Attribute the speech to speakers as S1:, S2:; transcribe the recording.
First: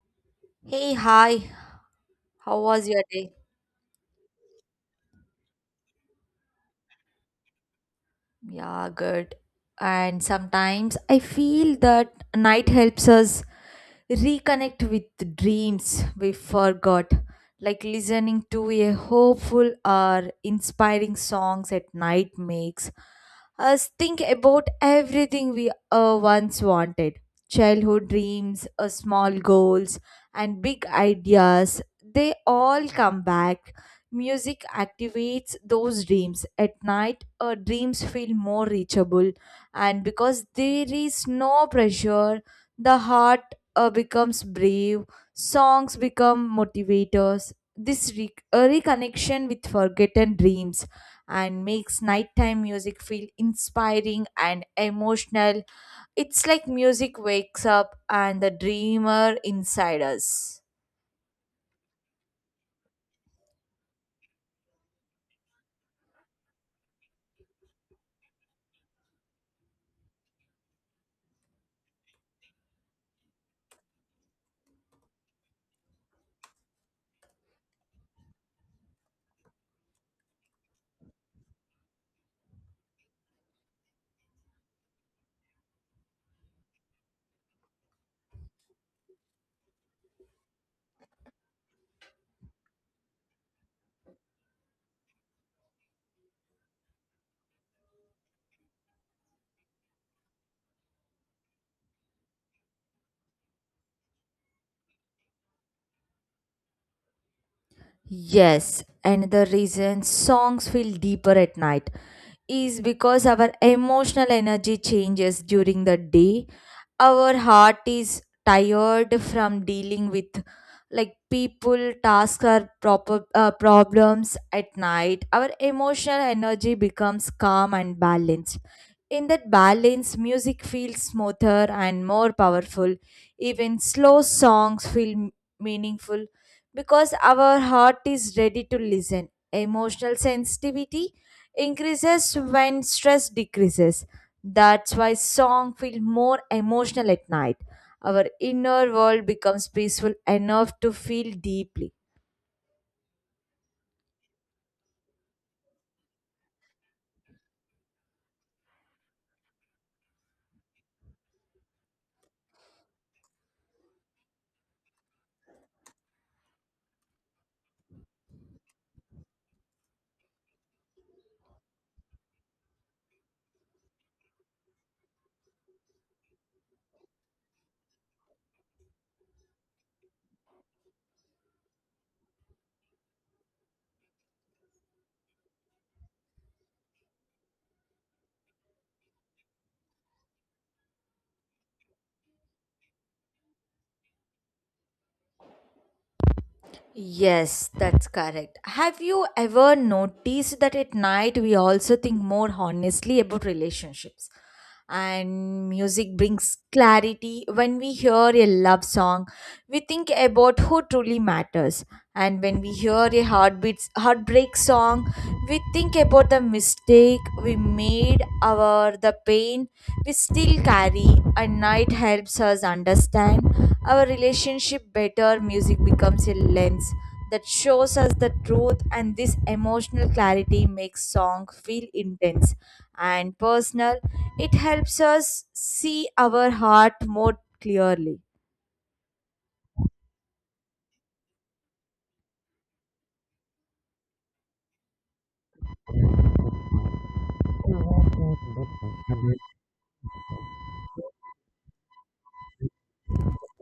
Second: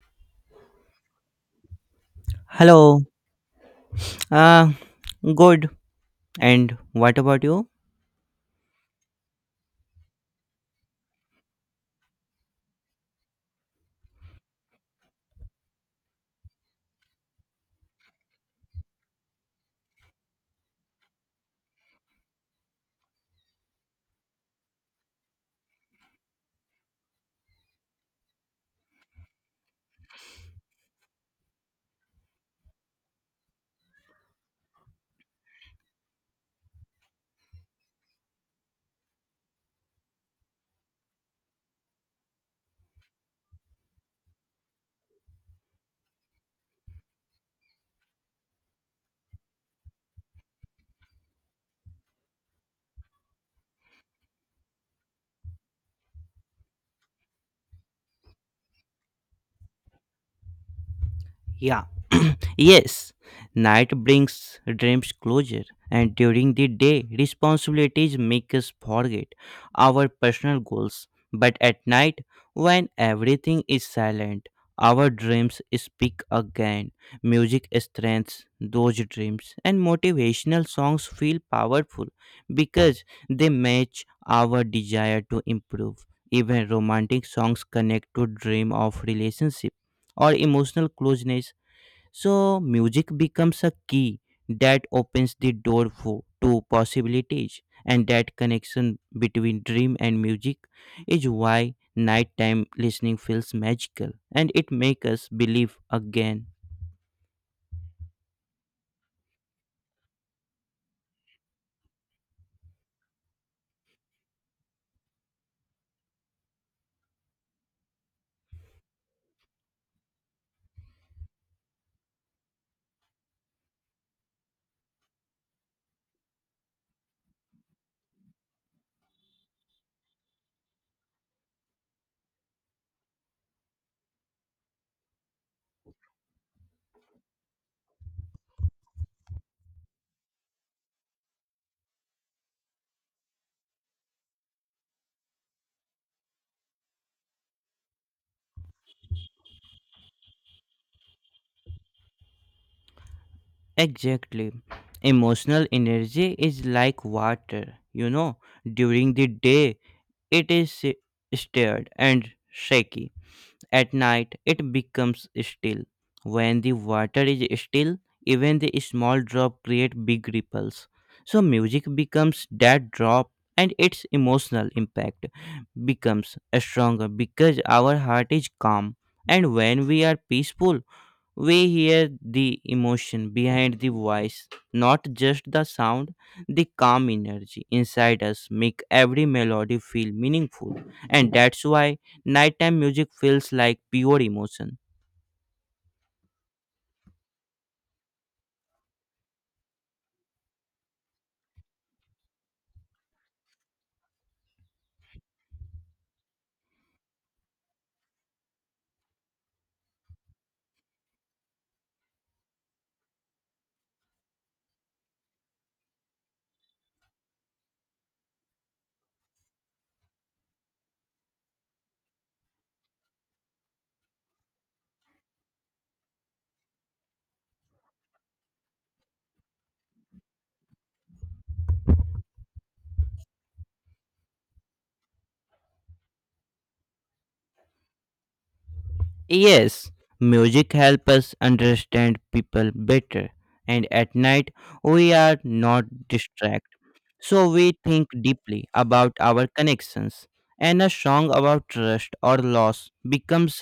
S1: Hey, hi. How was your
S2: Hello.
S1: day?
S2: Uh, Good. And what about you?
S1: Yeah, good. And sometimes I feel that night helps us reconnect with dreams we forgot, like listening to a hopeful or inspiring songs at night makes us think about everything we once wanted. Childhood dreams, small goals, and big ideas, they all come back. Music activates those dreams. At night, our dreams feel more reachable, and because there is no pressure, the heart becomes brave, songs become motivators. A reconnection with forgotten dreams and makes nighttime music feel inspiring and emotional. It's like music wakes up and the dreamer inside us.
S2: Yeah. Yes, night brings dreams closer, and during the day, responsibilities make us forget our personal goals. But at night, when everything is silent, our dreams speak again. Music strengthens those dreams, and motivational songs feel powerful because they match our desire to improve. Even romantic songs connect to dream of relationship or emotional closeness, so music becomes a key that opens the door for, to possibilities, and that connection between dream and music is why nighttime listening feels magical and it makes us believe again.
S1: Yes, and the reason songs feel deeper at night is because our emotional energy changes during the day. Our heart is tired from dealing with like people, tasks, or proper problems at night. Our emotional energy becomes calm and balanced. In that balance, music feels smoother and more powerful. Even slow songs feel meaningful because our heart is ready to listen. Emotional sensitivity increases when stress decreases. That's why song feel more emotional at night. Our inner world becomes peaceful enough to feel deeply.
S2: Exactly. Emotional energy is like water. You know, during the day it is stirred and shaky. At night, it becomes still. When the water is still, even the small drop create big ripples. So music becomes that drop, and its emotional impact becomes stronger because our heart is calm, and when we are peaceful we hear the emotion behind the voice, not just the sound. The calm energy inside us make every melody feel meaningful, and that's why nighttime music feels like pure emotion.
S1: Yes, that's correct. Have you ever noticed that at night we also think more honestly about relationships? And music brings clarity. When we hear a love song, we think about who truly matters. And when we hear a heartbreak song, we think about the mistake we made, our the pain we still carry. And night helps us understand our relationship better, music becomes a lens that shows us the truth, and this emotional clarity makes song feel intense and personal. It helps us see our heart more clearly.
S2: Yes, music helps us understand people better, and at night we are not distracted, so we think deeply about our connections, and a song about trust or loss becomes